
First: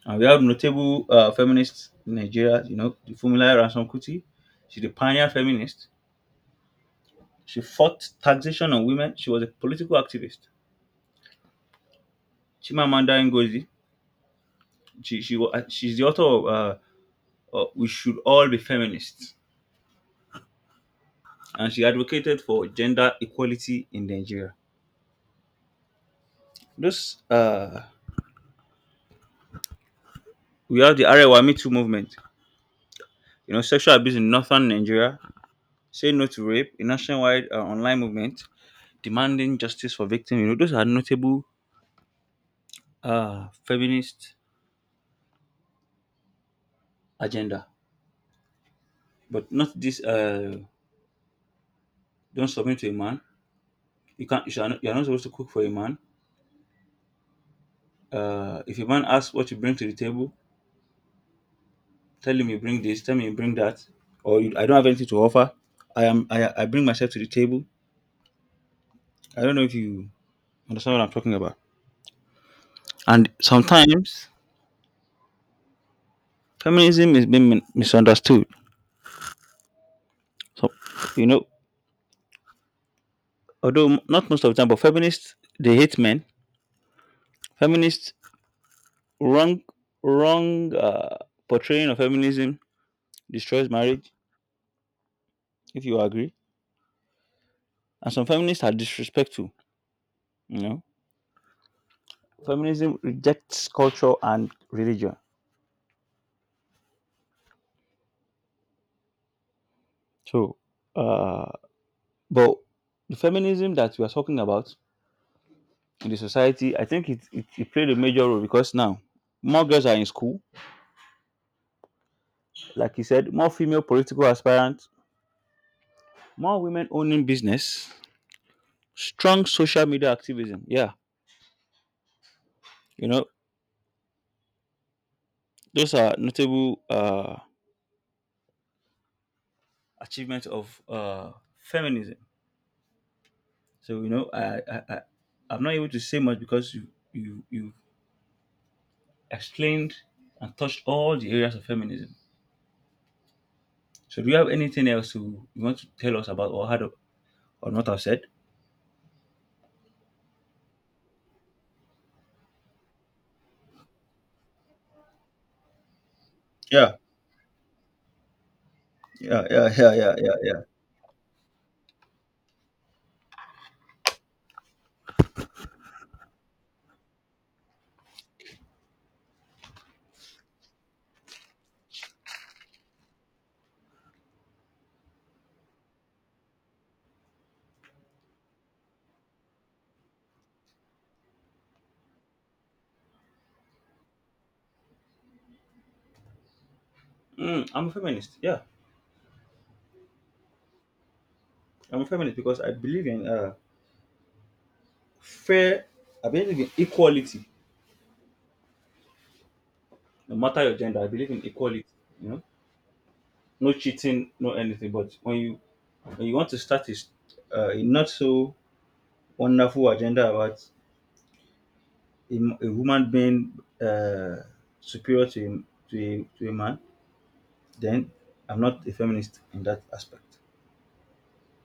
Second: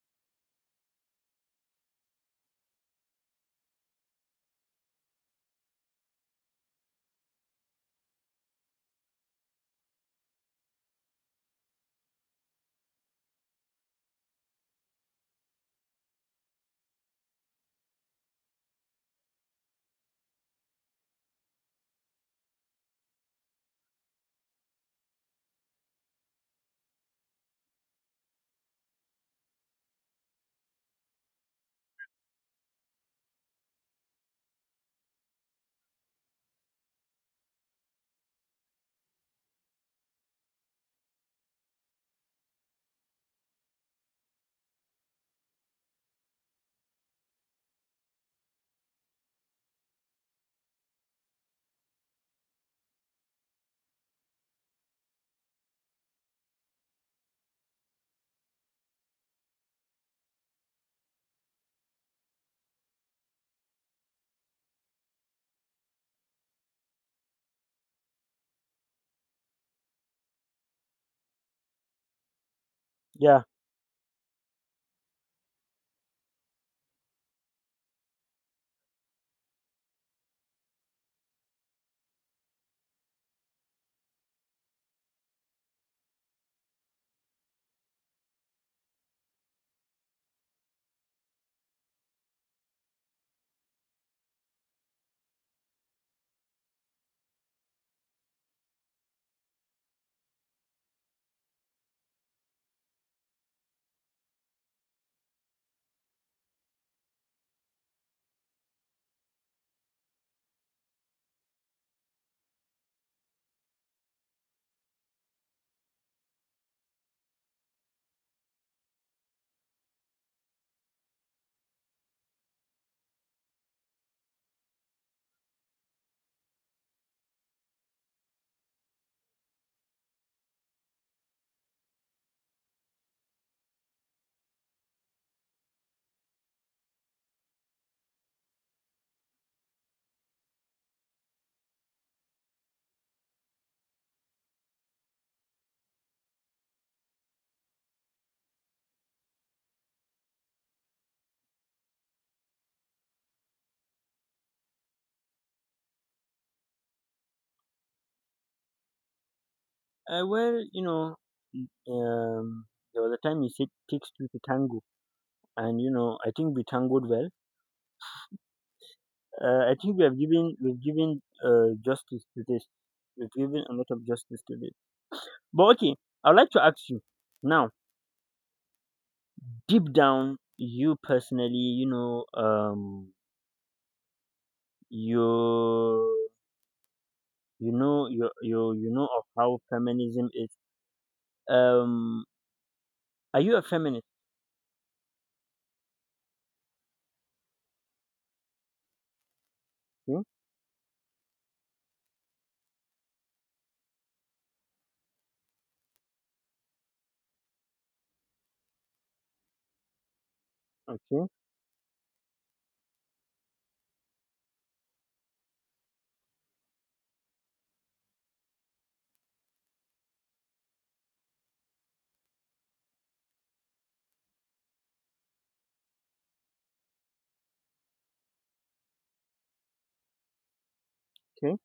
[SPEAKER 2] And we have notable, feminists in Nigeria, you know, the Fumila Ransom Kuti. She's a pioneer feminist. She fought taxation on women. She was a political activist. Chimamanda Ngozi, she's the author of "We Should All Be Feminists." And she advocated for gender equality in Nigeria. This, we have the Arewa Me Too movement, you know, sexual abuse in northern Nigeria. Say No to Rape, a nationwide, online movement demanding justice for victims. You know, those are notable, feminist agenda. But not this. Don't submit to a man. You can't. You shall not, you are not supposed to cook for a man. If a man asks what you bring to the table, tell him you bring this. Tell me you bring that. Or you, I don't have anything to offer. I am. I bring myself to the table. I don't know if you understand what I'm talking about. And
[SPEAKER 1] Yeah.
[SPEAKER 2] sometimes feminism is being misunderstood. So you know, although not most of the time, but feminists, they hate men. Feminists wrong, wrong, portraying of feminism destroys marriage. If you agree, and some feminists are disrespectful. You know, feminism rejects culture and religion. So, uh, but the feminism that we are talking about in the society, I think it played a major role because now more girls are in school, like you said, more female political aspirants, more women owning business, strong social media activism. Yeah, you know, those are notable, achievement of, feminism. So you know, I'm not able to say much because you explained and touched all the areas of feminism. So do you have anything else to you want to tell us about or had or not have said?
[SPEAKER 1] Well, you know, um, there was a time you said takes two to tango, and you know, I think we
[SPEAKER 2] Yeah,
[SPEAKER 1] tangoed well.
[SPEAKER 2] yeah, yeah,
[SPEAKER 1] I
[SPEAKER 2] yeah,
[SPEAKER 1] think we
[SPEAKER 2] yeah,
[SPEAKER 1] have
[SPEAKER 2] yeah,
[SPEAKER 1] given
[SPEAKER 2] yeah.
[SPEAKER 1] we've given justice to this. We've given a lot of justice to this. But okay, I'd like to ask you now. Deep down, you personally, you know um you you know you you you know of how feminism is, um are you a feminist?
[SPEAKER 2] Mm, I'm a feminist. Yeah,
[SPEAKER 1] Okay,
[SPEAKER 2] I'm a feminist because I believe in, fair. I believe in equality, no matter your gender. I
[SPEAKER 1] okay,
[SPEAKER 2] believe in equality. You know, no cheating, no anything. But when you, when you want to start a not so wonderful agenda about a woman being, uh, superior to to a man, then I'm not a feminist in that aspect.
[SPEAKER 1] okay.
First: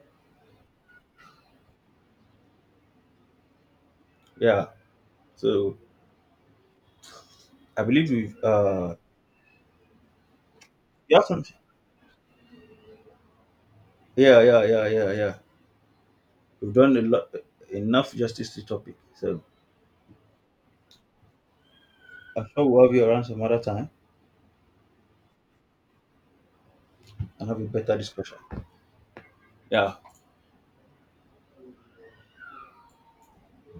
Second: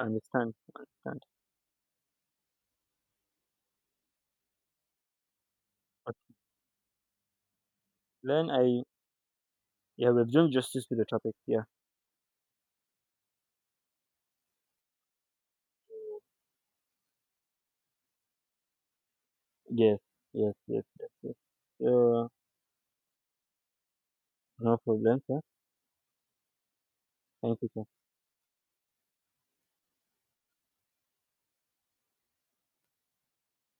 [SPEAKER 1] I understand. I understand.
[SPEAKER 2] Yeah. So
[SPEAKER 1] Okay.
[SPEAKER 2] I believe we've
[SPEAKER 1] then I Yeah, we've done justice to the
[SPEAKER 2] yeah
[SPEAKER 1] topic.
[SPEAKER 2] something.
[SPEAKER 1] Yeah.
[SPEAKER 2] Yeah, yeah, yeah, yeah, yeah. We've done a lot enough justice to the topic. So
[SPEAKER 1] Yes, yes, yes, yes, yes. uh
[SPEAKER 2] I'm sure we'll have you around some other time
[SPEAKER 1] no problem, sir.
[SPEAKER 2] and
[SPEAKER 1] Thank
[SPEAKER 2] have a
[SPEAKER 1] you, sir.
[SPEAKER 2] better discussion. Yeah.